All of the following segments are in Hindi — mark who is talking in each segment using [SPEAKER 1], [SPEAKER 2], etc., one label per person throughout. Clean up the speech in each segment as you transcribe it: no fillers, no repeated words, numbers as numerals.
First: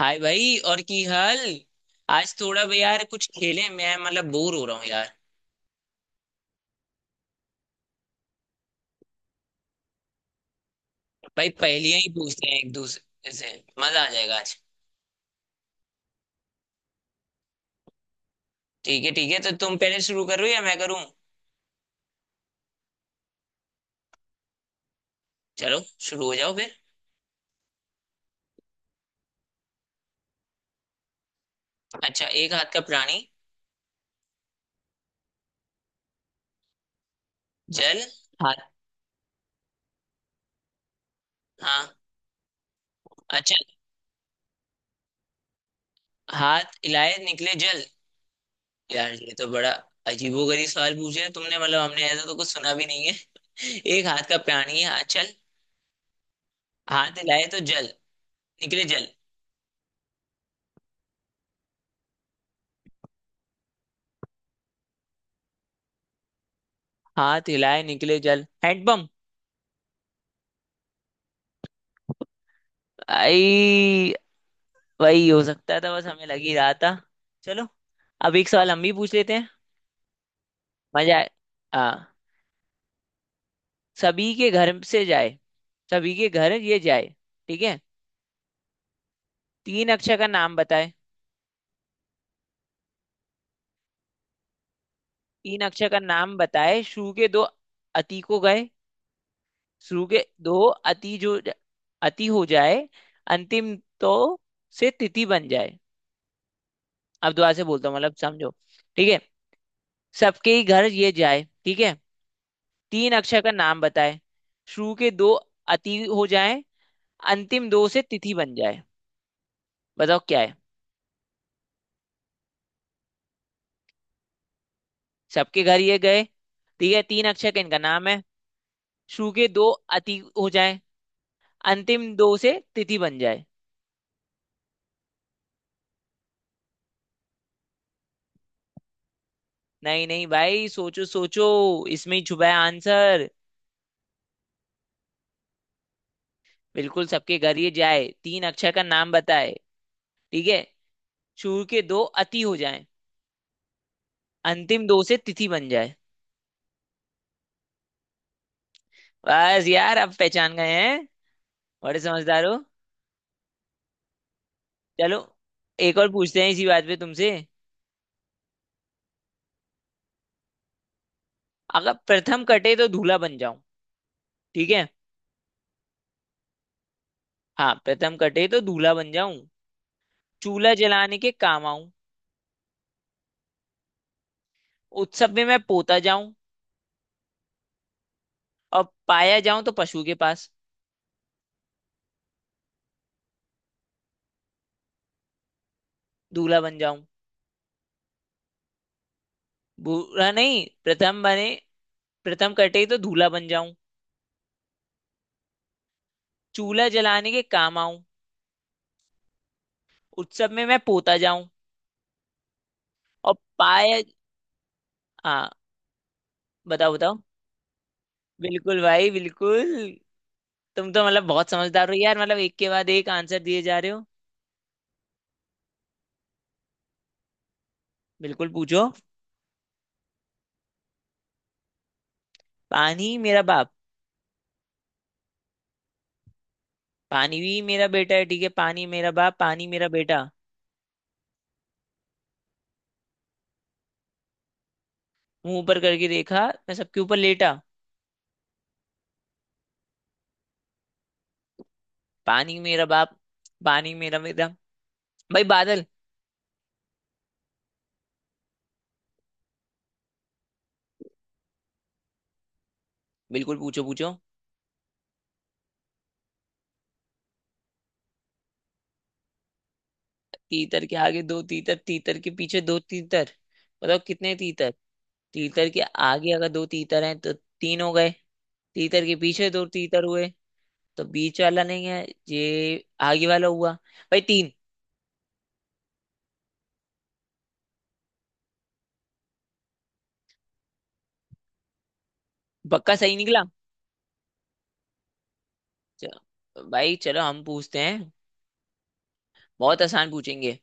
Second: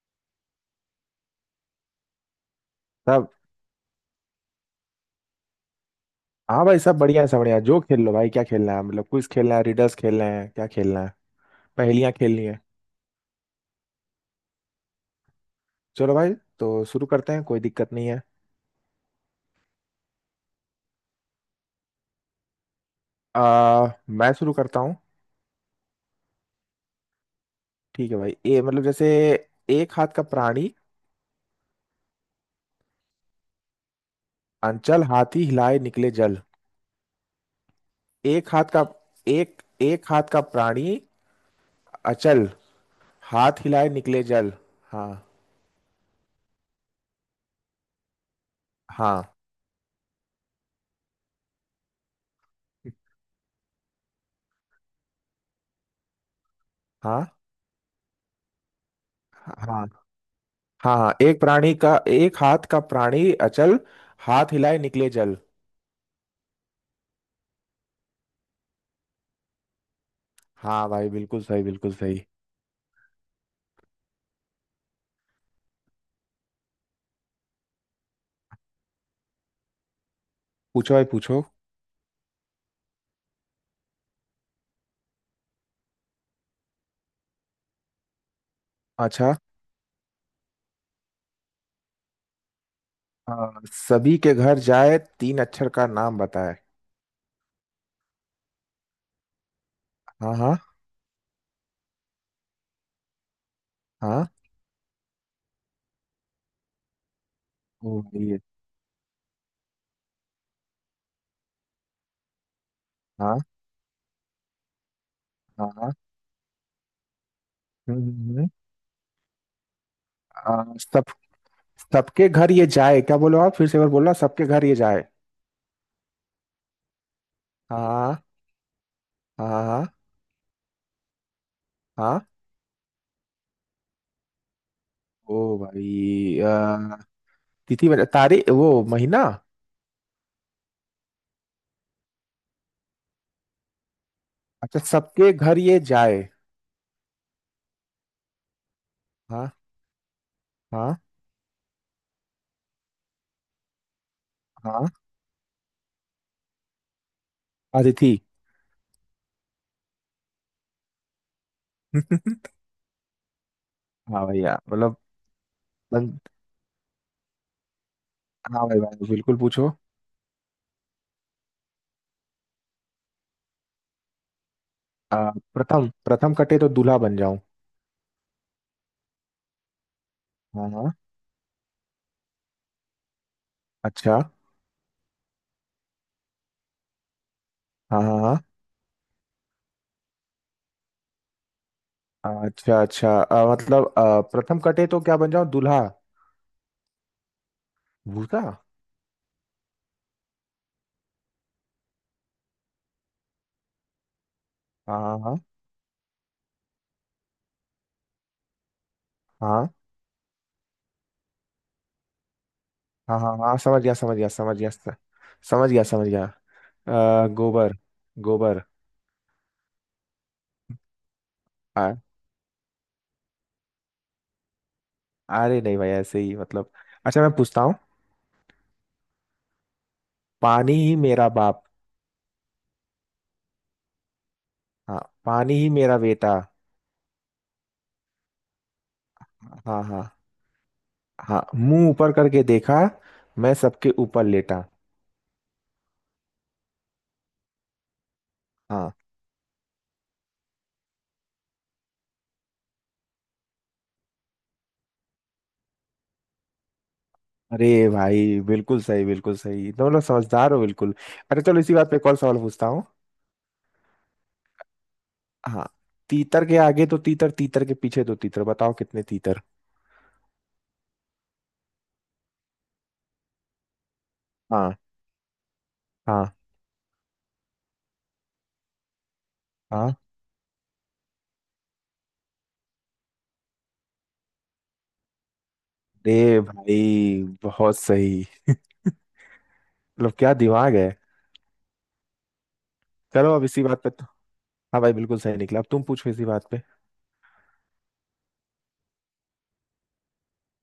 [SPEAKER 1] हाय भाई, और की हाल। आज थोड़ा भाई यार कुछ
[SPEAKER 2] सब
[SPEAKER 1] खेलें, मैं मतलब बोर हो रहा हूँ यार।
[SPEAKER 2] हाँ भाई, सब बढ़िया है, सब बढ़िया है। जो खेल लो भाई, क्या खेलना है? मतलब क्विज खेलना है, रिडल्स खेलना है, क्या खेलना है?
[SPEAKER 1] भाई पहेलियां ही
[SPEAKER 2] पहेलियाँ खेलनी
[SPEAKER 1] पूछते हैं
[SPEAKER 2] है।
[SPEAKER 1] एक दूसरे से। मजा आ जाएगा आज।
[SPEAKER 2] चलो भाई, तो शुरू करते हैं, कोई दिक्कत नहीं है।
[SPEAKER 1] ठीक है ठीक है, तो तुम पहले शुरू करो या मैं करूँ?
[SPEAKER 2] मैं शुरू करता हूँ।
[SPEAKER 1] चलो, शुरू हो जाओ फिर।
[SPEAKER 2] ठीक है भाई। ए मतलब जैसे, एक हाथ का प्राणी
[SPEAKER 1] अच्छा, एक हाथ का प्राणी।
[SPEAKER 2] अंचल, हाथी हिलाए निकले जल।
[SPEAKER 1] जल।
[SPEAKER 2] एक हाथ
[SPEAKER 1] हाथ।
[SPEAKER 2] का एक एक हाथ का प्राणी
[SPEAKER 1] हाँ।
[SPEAKER 2] अचल,
[SPEAKER 1] अच्छा।
[SPEAKER 2] हाथ हिलाए निकले जल। हाँ
[SPEAKER 1] हाथ हिलाए निकले जल। यार, ये
[SPEAKER 2] हाँ।
[SPEAKER 1] तो बड़ा अजीबोगरीब सवाल पूछे है तुमने, मतलब हमने ऐसा तो कुछ सुना भी नहीं है। एक हाथ का प्राणी है, हाँ, चल। हाथ
[SPEAKER 2] हाँ
[SPEAKER 1] हिलाए तो जल। निकले जल।
[SPEAKER 2] हाँ हाँ हाँ। एक हाथ का प्राणी अचल, हाथ हिलाए निकले जल।
[SPEAKER 1] हाथ हिलाए निकले जल हैंडपंप।
[SPEAKER 2] हाँ भाई, बिल्कुल सही, बिल्कुल सही।
[SPEAKER 1] आई, वही हो सकता था, बस हमें लग ही रहा था। चलो, अब एक सवाल हम भी पूछ लेते हैं।
[SPEAKER 2] पूछो भाई
[SPEAKER 1] मजा आए।
[SPEAKER 2] पूछो।
[SPEAKER 1] हाँ। सभी के घर से जाए। सभी के घर ये जाए। ठीक है।
[SPEAKER 2] अच्छा।
[SPEAKER 1] तीन अक्षर का नाम बताए।
[SPEAKER 2] सभी के घर जाए, तीन
[SPEAKER 1] तीन
[SPEAKER 2] अक्षर का
[SPEAKER 1] अक्षर का
[SPEAKER 2] नाम
[SPEAKER 1] नाम
[SPEAKER 2] बताए।
[SPEAKER 1] बताए, शुरू के दो अति को गए। शुरू के
[SPEAKER 2] हाँ
[SPEAKER 1] दो
[SPEAKER 2] हाँ
[SPEAKER 1] अति जो अति हो जाए, अंतिम तो
[SPEAKER 2] हाँ।
[SPEAKER 1] से तिथि बन जाए। अब दोबारा से बोलता हूँ,
[SPEAKER 2] ओ
[SPEAKER 1] मतलब
[SPEAKER 2] भाई ये।
[SPEAKER 1] समझो। ठीक है। सबके ही घर ये जाए, ठीक है। तीन
[SPEAKER 2] हाँ
[SPEAKER 1] अक्षर का नाम बताए। शुरू के दो
[SPEAKER 2] हाँ हाँ।
[SPEAKER 1] अति हो जाएं, अंतिम दो
[SPEAKER 2] हम्म
[SPEAKER 1] से तिथि
[SPEAKER 2] हम्म, हम्म।
[SPEAKER 1] बन जाए। बताओ क्या है।
[SPEAKER 2] सब सबके घर ये जाए, क्या बोलो? आप फिर से एक बार बोलना, सबके घर ये जाए।
[SPEAKER 1] सबके घर ये गए, ठीक है। तीन अक्षर का इनका नाम है।
[SPEAKER 2] हाँ
[SPEAKER 1] शुरू
[SPEAKER 2] हाँ
[SPEAKER 1] के
[SPEAKER 2] हाँ
[SPEAKER 1] दो
[SPEAKER 2] हाँ।
[SPEAKER 1] अति हो जाएं, अंतिम
[SPEAKER 2] हाँ।
[SPEAKER 1] दो से तिथि बन जाए।
[SPEAKER 2] ओ भाई, तारीख वो महीना।
[SPEAKER 1] नहीं नहीं भाई, सोचो सोचो। इसमें ही छुपा है आंसर।
[SPEAKER 2] अच्छा, सबके घर ये जाए।
[SPEAKER 1] बिल्कुल, सबके घर ये जाए, तीन अक्षर का नाम बताए।
[SPEAKER 2] हाँ
[SPEAKER 1] ठीक है।
[SPEAKER 2] हाँ
[SPEAKER 1] शुरू के दो अति हो जाएं, अंतिम
[SPEAKER 2] हाँ।
[SPEAKER 1] दो से तिथि बन जाए।
[SPEAKER 2] अतिथि।
[SPEAKER 1] बस यार, अब पहचान गए हैं। बड़े समझदार हो।
[SPEAKER 2] हाँ भैया, मतलब।
[SPEAKER 1] चलो, एक और
[SPEAKER 2] बन-
[SPEAKER 1] पूछते हैं इसी बात पे तुमसे।
[SPEAKER 2] हाँ भाई भाई, बिल्कुल पूछो।
[SPEAKER 1] अगर प्रथम कटे तो दूल्हा बन जाऊं, ठीक है।
[SPEAKER 2] प्रथम प्रथम कटे तो दूल्हा बन जाऊं।
[SPEAKER 1] हाँ, प्रथम कटे तो दूल्हा बन जाऊं,
[SPEAKER 2] हाँ
[SPEAKER 1] चूल्हा
[SPEAKER 2] हाँ।
[SPEAKER 1] जलाने के काम आऊं,
[SPEAKER 2] अच्छा।
[SPEAKER 1] उत्सव में मैं पोता जाऊं,
[SPEAKER 2] हाँ हाँ हाँ।
[SPEAKER 1] और पाया जाऊं तो पशु के पास।
[SPEAKER 2] अच्छा अच्छा, मतलब प्रथम कटे तो क्या बन जाऊं? दूल्हा?
[SPEAKER 1] दूल्हा बन जाऊं।
[SPEAKER 2] भूसा।
[SPEAKER 1] बुरा नहीं प्रथम बने। प्रथम कटे तो दूल्हा बन जाऊं।
[SPEAKER 2] हाँ हाँ
[SPEAKER 1] चूल्हा जलाने के काम आऊं।
[SPEAKER 2] हाँ
[SPEAKER 1] उत्सव में मैं पोता जाऊं।
[SPEAKER 2] हाँ
[SPEAKER 1] और
[SPEAKER 2] हाँ हाँ हाँ, समझ गया
[SPEAKER 1] पाया।
[SPEAKER 2] समझ गया समझ गया
[SPEAKER 1] हाँ,
[SPEAKER 2] समझ गया समझ गया।
[SPEAKER 1] बताओ बताओ।
[SPEAKER 2] गोबर। गोबर।
[SPEAKER 1] बिल्कुल भाई बिल्कुल। तुम तो मतलब बहुत समझदार हो
[SPEAKER 2] आ,
[SPEAKER 1] यार, मतलब एक के बाद एक आंसर दिए जा रहे हो।
[SPEAKER 2] अरे नहीं भाई, ऐसे ही मतलब। अच्छा, मैं पूछता हूँ।
[SPEAKER 1] बिल्कुल पूछो।
[SPEAKER 2] पानी ही मेरा बाप।
[SPEAKER 1] पानी मेरा बाप।
[SPEAKER 2] हाँ, पानी ही मेरा बेटा।
[SPEAKER 1] पानी भी मेरा बेटा है, ठीक है। पानी मेरा बाप, पानी
[SPEAKER 2] हाँ
[SPEAKER 1] मेरा
[SPEAKER 2] हाँ
[SPEAKER 1] बेटा।
[SPEAKER 2] हाँ। मुंह ऊपर करके देखा, मैं सबके ऊपर लेटा।
[SPEAKER 1] मुंह ऊपर करके देखा, मैं सबके ऊपर लेटा।
[SPEAKER 2] हाँ।
[SPEAKER 1] पानी मेरा बाप, पानी मेरा बेटा। भाई बादल।
[SPEAKER 2] अरे भाई, बिल्कुल सही, बिल्कुल सही, तुम लोग समझदार हो बिल्कुल। अरे चलो, इसी बात पे एक और सवाल पूछता हूँ।
[SPEAKER 1] बिल्कुल पूछो पूछो।
[SPEAKER 2] हाँ। तीतर के आगे तो तीतर, तीतर के पीछे तो तीतर, बताओ कितने तीतर?
[SPEAKER 1] तीतर के आगे दो तीतर, तीतर के पीछे दो तीतर, बताओ कितने तीतर।
[SPEAKER 2] हाँ
[SPEAKER 1] तीतर के आगे
[SPEAKER 2] हाँ
[SPEAKER 1] अगर दो तीतर हैं तो तीन हो गए। तीतर के पीछे दो
[SPEAKER 2] हाँ।
[SPEAKER 1] तीतर हुए, तो बीच वाला नहीं है, ये आगे वाला हुआ। भाई, तीन।
[SPEAKER 2] अरे भाई बहुत सही, मतलब क्या दिमाग है।
[SPEAKER 1] पक्का सही
[SPEAKER 2] चलो,
[SPEAKER 1] निकला।
[SPEAKER 2] अब इसी बात पे तो। हाँ भाई, बिल्कुल सही निकला, अब तुम पूछो इसी बात पे।
[SPEAKER 1] चलो भाई, चलो हम पूछते हैं। बहुत आसान पूछेंगे।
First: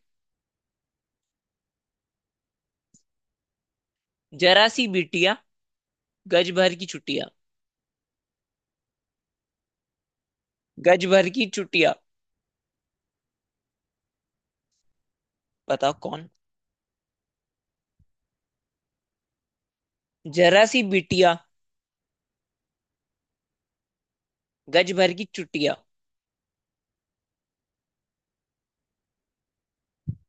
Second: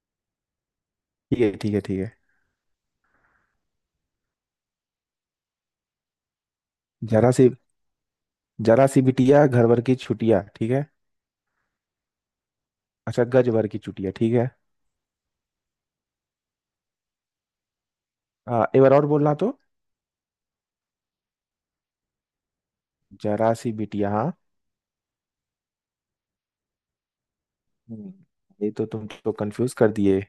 [SPEAKER 2] ठीक है ठीक है ठीक है।
[SPEAKER 1] जरा सी बिटिया, गज भर की छुट्टियां।
[SPEAKER 2] जरा सी जरा सी बिटिया, घर भर की छुटिया, ठीक है।
[SPEAKER 1] गज भर की छुट्टियां।
[SPEAKER 2] अच्छा, गज भर की छुटिया, ठीक है।
[SPEAKER 1] बताओ कौन।
[SPEAKER 2] एक बार और बोलना तो।
[SPEAKER 1] जरा सी बिटिया,
[SPEAKER 2] जरा सी बिटिया, हाँ।
[SPEAKER 1] गज भर की छुट्टियां।
[SPEAKER 2] हम्म, ये तो तुम तो कंफ्यूज कर दिए।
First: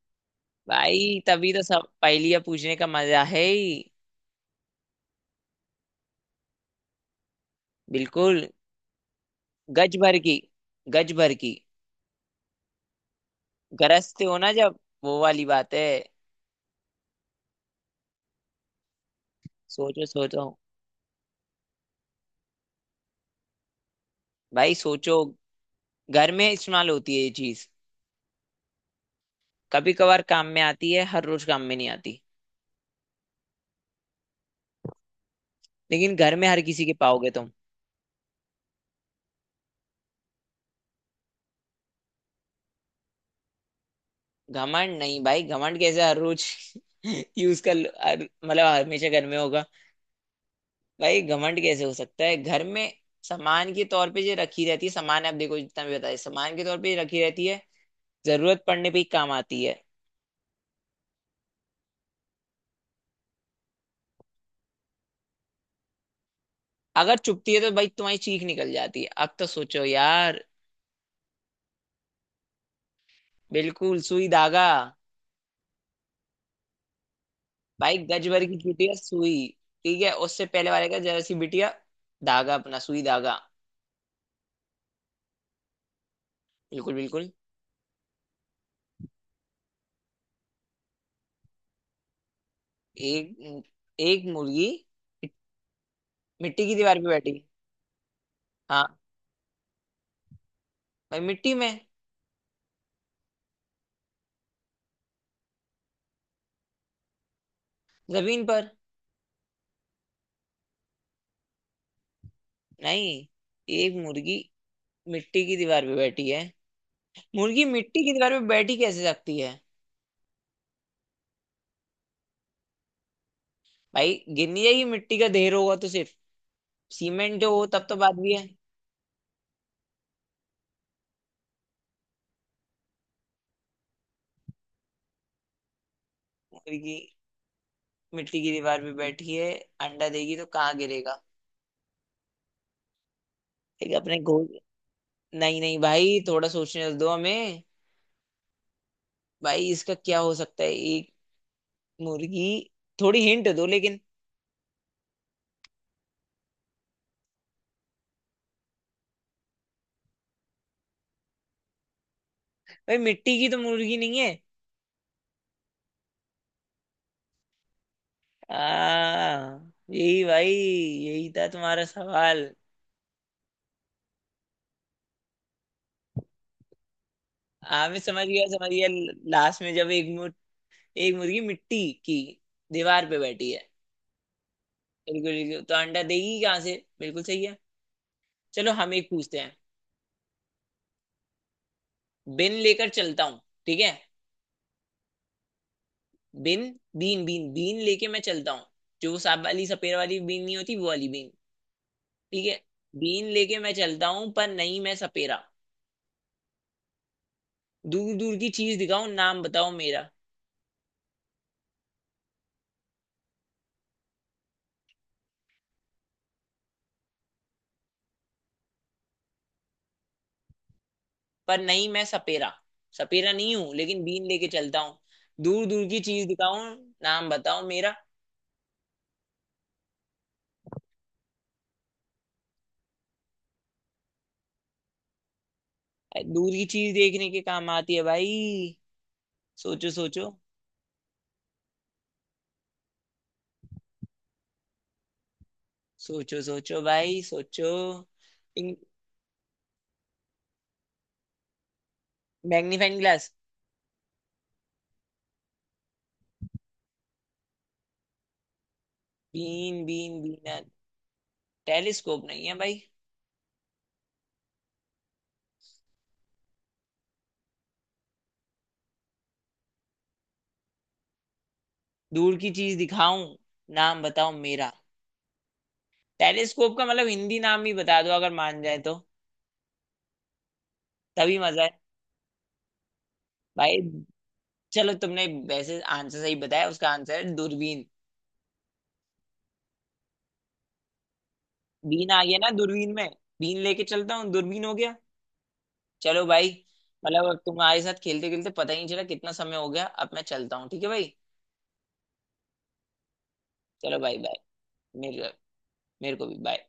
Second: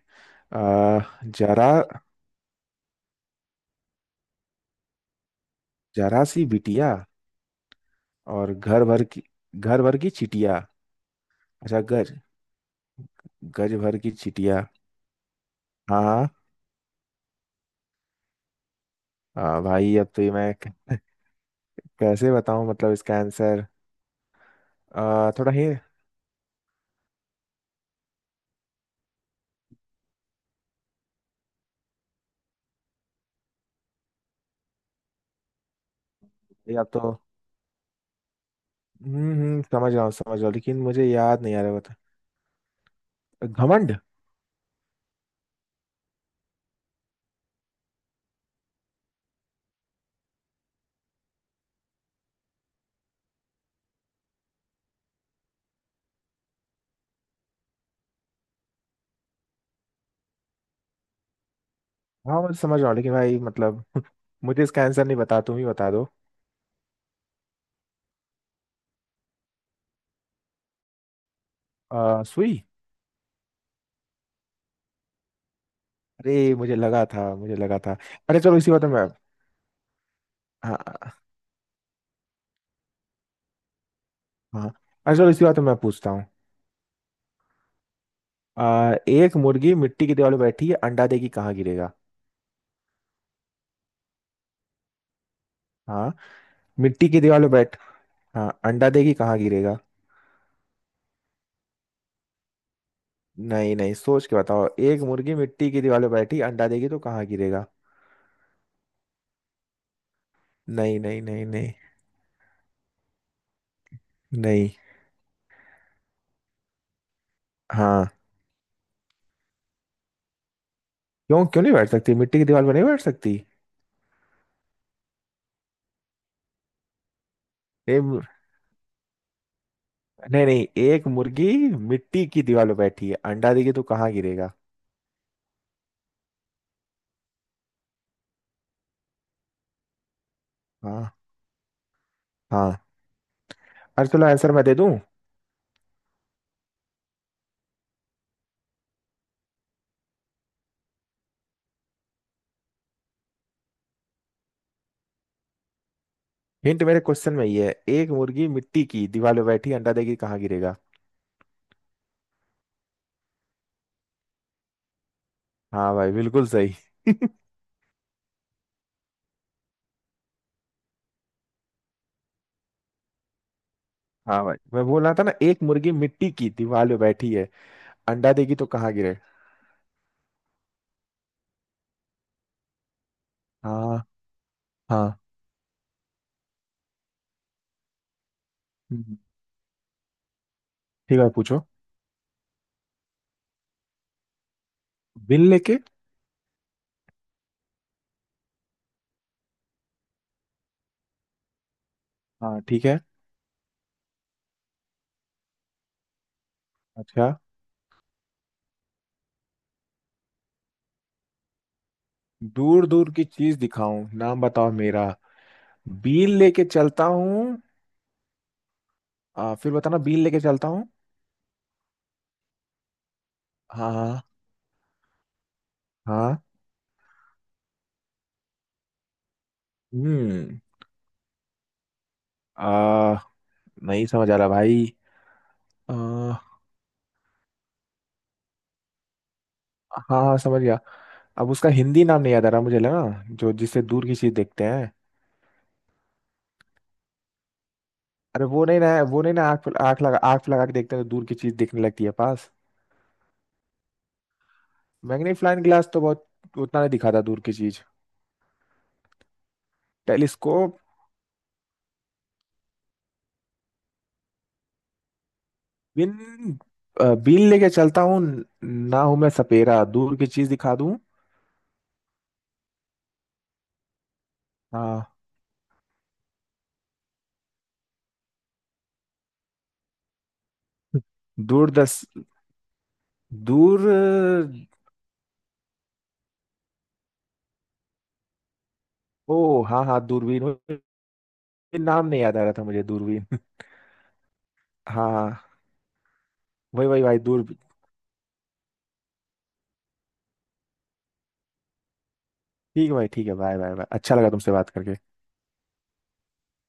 [SPEAKER 2] आ,
[SPEAKER 1] भाई, तभी तो
[SPEAKER 2] जरा
[SPEAKER 1] सब पहेलियां पूछने का मजा है ही।
[SPEAKER 2] जरा सी बिटिया
[SPEAKER 1] बिल्कुल।
[SPEAKER 2] और घर भर की,
[SPEAKER 1] गज भर की,
[SPEAKER 2] चिटिया।
[SPEAKER 1] गज भर की।
[SPEAKER 2] अच्छा गज गज भर की
[SPEAKER 1] गरजते हो ना,
[SPEAKER 2] चिटिया।
[SPEAKER 1] जब वो वाली बात है।
[SPEAKER 2] हाँ। भाई
[SPEAKER 1] सोचो
[SPEAKER 2] अब तो ये
[SPEAKER 1] सोचो
[SPEAKER 2] मैं कैसे बताऊं मतलब इसका आंसर।
[SPEAKER 1] भाई सोचो।
[SPEAKER 2] थोड़ा ही।
[SPEAKER 1] घर में इस्तेमाल होती है ये चीज। कभी कभार काम में आती है, हर रोज काम में नहीं आती। लेकिन घर में हर
[SPEAKER 2] या
[SPEAKER 1] किसी के
[SPEAKER 2] तो।
[SPEAKER 1] पाओगे तुम।
[SPEAKER 2] समझ रहा हूँ समझ रहा हूँ, लेकिन मुझे याद नहीं आ रहा, बता। घमंड।
[SPEAKER 1] घमंड नहीं भाई, घमंड कैसे हर रोज। हर मतलब हमेशा घर में होगा। भाई, घमंड कैसे हो सकता है घर में। सामान के तौर पे जो रखी रहती है। सामान आप देखो, जितना भी बताया, सामान के तौर पे ये रखी रहती है। जरूरत पड़ने पे ही काम आती है।
[SPEAKER 2] हाँ, मैं समझ रहा हूँ लेकिन भाई मतलब मुझे इसका आंसर नहीं, बता तुम ही बता दो।
[SPEAKER 1] अगर चुपती है तो भाई तुम्हारी चीख निकल जाती है। अब तो सोचो यार।
[SPEAKER 2] सुई।
[SPEAKER 1] बिल्कुल, सुई धागा।
[SPEAKER 2] अरे मुझे लगा था, मुझे लगा था।
[SPEAKER 1] भाई, गज
[SPEAKER 2] अरे
[SPEAKER 1] भर की
[SPEAKER 2] चलो, इसी बात में
[SPEAKER 1] बिटिया
[SPEAKER 2] मैं।
[SPEAKER 1] सुई। ठीक है, उससे पहले वाले का जरा
[SPEAKER 2] हाँ
[SPEAKER 1] सी बिटिया। धागा, अपना सुई धागा।
[SPEAKER 2] हाँ। अरे चलो, इसी बात में मैं पूछता हूँ।
[SPEAKER 1] बिल्कुल बिल्कुल।
[SPEAKER 2] एक मुर्गी मिट्टी की दीवार पे बैठी है, अंडा देगी कहाँ गिरेगा?
[SPEAKER 1] एक एक मुर्गी
[SPEAKER 2] हाँ,
[SPEAKER 1] मिट्टी की दीवार पे
[SPEAKER 2] मिट्टी की
[SPEAKER 1] बैठी।
[SPEAKER 2] दीवार पे बैठ। हाँ,
[SPEAKER 1] हाँ।
[SPEAKER 2] अंडा देगी कहाँ गिरेगा?
[SPEAKER 1] भाई मिट्टी में।
[SPEAKER 2] नहीं नहीं, सोच के बताओ, एक मुर्गी मिट्टी की दीवार पे बैठी, अंडा देगी तो कहाँ गिरेगा?
[SPEAKER 1] जमीन पर।
[SPEAKER 2] नहीं नहीं नहीं नहीं।
[SPEAKER 1] नहीं। एक मुर्गी
[SPEAKER 2] नहीं।
[SPEAKER 1] मिट्टी की दीवार पे बैठी है। मुर्गी मिट्टी
[SPEAKER 2] हाँ।
[SPEAKER 1] की दीवार पे बैठी कैसे सकती है।
[SPEAKER 2] क्यों, क्यों नहीं बैठ सकती? मिट्टी की दीवार पर नहीं बैठ सकती?
[SPEAKER 1] भाई, गिनी जाएगी, मिट्टी का ढेर होगा तो सिर्फ। सीमेंट हो तब तो
[SPEAKER 2] ए,
[SPEAKER 1] बात
[SPEAKER 2] मु-
[SPEAKER 1] भी है।
[SPEAKER 2] नहीं नहीं, एक मुर्गी मिट्टी की दीवार पे बैठी है, अंडा देगी तो कहाँ गिरेगा?
[SPEAKER 1] मुर्गी मिट्टी की दीवार पे बैठी है, अंडा देगी तो कहाँ
[SPEAKER 2] हाँ
[SPEAKER 1] गिरेगा।
[SPEAKER 2] हाँ।
[SPEAKER 1] एक
[SPEAKER 2] अरे
[SPEAKER 1] अपने
[SPEAKER 2] चलो,
[SPEAKER 1] गोल।
[SPEAKER 2] आंसर मैं दे दूं।
[SPEAKER 1] नहीं नहीं भाई, थोड़ा सोचने दो हमें। भाई, इसका क्या हो सकता है? एक मुर्गी। थोड़ी हिंट दो लेकिन।
[SPEAKER 2] हिंट मेरे क्वेश्चन में ही है, एक मुर्गी मिट्टी की दीवार पे बैठी, अंडा देगी कहाँ गिरेगा?
[SPEAKER 1] भाई, मिट्टी की तो मुर्गी नहीं है।
[SPEAKER 2] हाँ भाई, बिल्कुल सही।
[SPEAKER 1] हाँ यही भाई, यही था तुम्हारा सवाल।
[SPEAKER 2] हाँ भाई, मैं बोल रहा था ना, एक मुर्गी मिट्टी की दीवार पे बैठी है,
[SPEAKER 1] हाँ, मैं समझ
[SPEAKER 2] अंडा
[SPEAKER 1] गया
[SPEAKER 2] देगी तो
[SPEAKER 1] समझ गया।
[SPEAKER 2] कहाँ गिरे?
[SPEAKER 1] लास्ट में जब एक मुर्गी मिट्टी की दीवार पे बैठी है।
[SPEAKER 2] हाँ हाँ।
[SPEAKER 1] बिल्कुल बिल्कुल, तो अंडा देगी कहाँ से। बिल्कुल सही है। चलो हम एक
[SPEAKER 2] हम्म,
[SPEAKER 1] पूछते हैं।
[SPEAKER 2] ठीक है पूछो।
[SPEAKER 1] बिन लेकर चलता हूँ, ठीक है।
[SPEAKER 2] बिल लेके।
[SPEAKER 1] बिन। बीन बीन बीन लेके मैं चलता हूँ। जो वो सांप वाली सपेरा वाली बीन नहीं होती, वो वाली बीन, ठीक
[SPEAKER 2] हाँ,
[SPEAKER 1] है।
[SPEAKER 2] ठीक है।
[SPEAKER 1] बीन लेके मैं चलता हूँ, पर नहीं मैं सपेरा,
[SPEAKER 2] अच्छा।
[SPEAKER 1] दूर दूर की चीज दिखाऊं, नाम बताओ मेरा।
[SPEAKER 2] दूर दूर की चीज दिखाऊं, नाम बताओ मेरा? बिल लेके चलता हूँ। फिर बताना, बिल लेके चलता हूँ।
[SPEAKER 1] पर नहीं मैं सपेरा, सपेरा नहीं हूँ
[SPEAKER 2] हाँ
[SPEAKER 1] लेकिन
[SPEAKER 2] हाँ
[SPEAKER 1] बीन लेके चलता हूँ। दूर दूर की चीज
[SPEAKER 2] हाँ।
[SPEAKER 1] दिखाऊं, नाम बताओ मेरा।
[SPEAKER 2] हम्म। आ। नहीं समझ आ रहा भाई।
[SPEAKER 1] दूर
[SPEAKER 2] हाँ।
[SPEAKER 1] की चीज देखने के काम आती है भाई। सोचो सोचो।
[SPEAKER 2] हाँ, समझ गया। अब उसका हिंदी नाम नहीं याद आ रहा, मुझे लगा जो जिससे दूर की चीज देखते हैं।
[SPEAKER 1] सोचो सोचो भाई सोचो।
[SPEAKER 2] अरे वो नहीं ना, वो नहीं ना, आँख आँख लगा, आँख लगा के देखते हैं तो दूर की चीज दिखने लगती है पास।
[SPEAKER 1] Magnifying glass.
[SPEAKER 2] मैग्नीफाइंग ग्लास तो बहुत उतना नहीं दिखाता दूर की चीज।
[SPEAKER 1] बीन बीन बीन।
[SPEAKER 2] टेलीस्कोप।
[SPEAKER 1] टेलीस्कोप नहीं है भाई।
[SPEAKER 2] बिन। बीन लेके चलता हूँ, ना हूं मैं सपेरा, दूर की चीज दिखा दूं।
[SPEAKER 1] दूर की चीज दिखाऊं, नाम बताओ मेरा।
[SPEAKER 2] हाँ।
[SPEAKER 1] टेलीस्कोप का मतलब हिंदी नाम ही बता दो, अगर मान जाए तो। तभी मजा
[SPEAKER 2] दूर
[SPEAKER 1] है।
[SPEAKER 2] दस
[SPEAKER 1] भाई
[SPEAKER 2] दूर।
[SPEAKER 1] चलो, तुमने वैसे आंसर सही बताया। उसका आंसर है दूरबीन।
[SPEAKER 2] ओ हाँ हाँ, दूरबीन नाम
[SPEAKER 1] बीन
[SPEAKER 2] नहीं
[SPEAKER 1] आ
[SPEAKER 2] याद
[SPEAKER 1] गया
[SPEAKER 2] आ
[SPEAKER 1] ना
[SPEAKER 2] रहा था मुझे,
[SPEAKER 1] दूरबीन में।
[SPEAKER 2] दूरबीन।
[SPEAKER 1] बीन लेके चलता हूँ, दूरबीन हो गया।
[SPEAKER 2] हाँ हाँ,
[SPEAKER 1] चलो भाई।
[SPEAKER 2] वही वही भाई
[SPEAKER 1] मतलब अब
[SPEAKER 2] दूर।
[SPEAKER 1] तुम्हारे साथ खेलते खेलते पता ही नहीं चला कितना समय हो गया। अब मैं चलता हूँ, ठीक है भाई।
[SPEAKER 2] ठीक है भाई, ठीक है, बाय बाय बाय,
[SPEAKER 1] चलो
[SPEAKER 2] अच्छा
[SPEAKER 1] भाई
[SPEAKER 2] लगा
[SPEAKER 1] बाय।
[SPEAKER 2] तुमसे बात करके।
[SPEAKER 1] मेरे मेरे को भी बाय।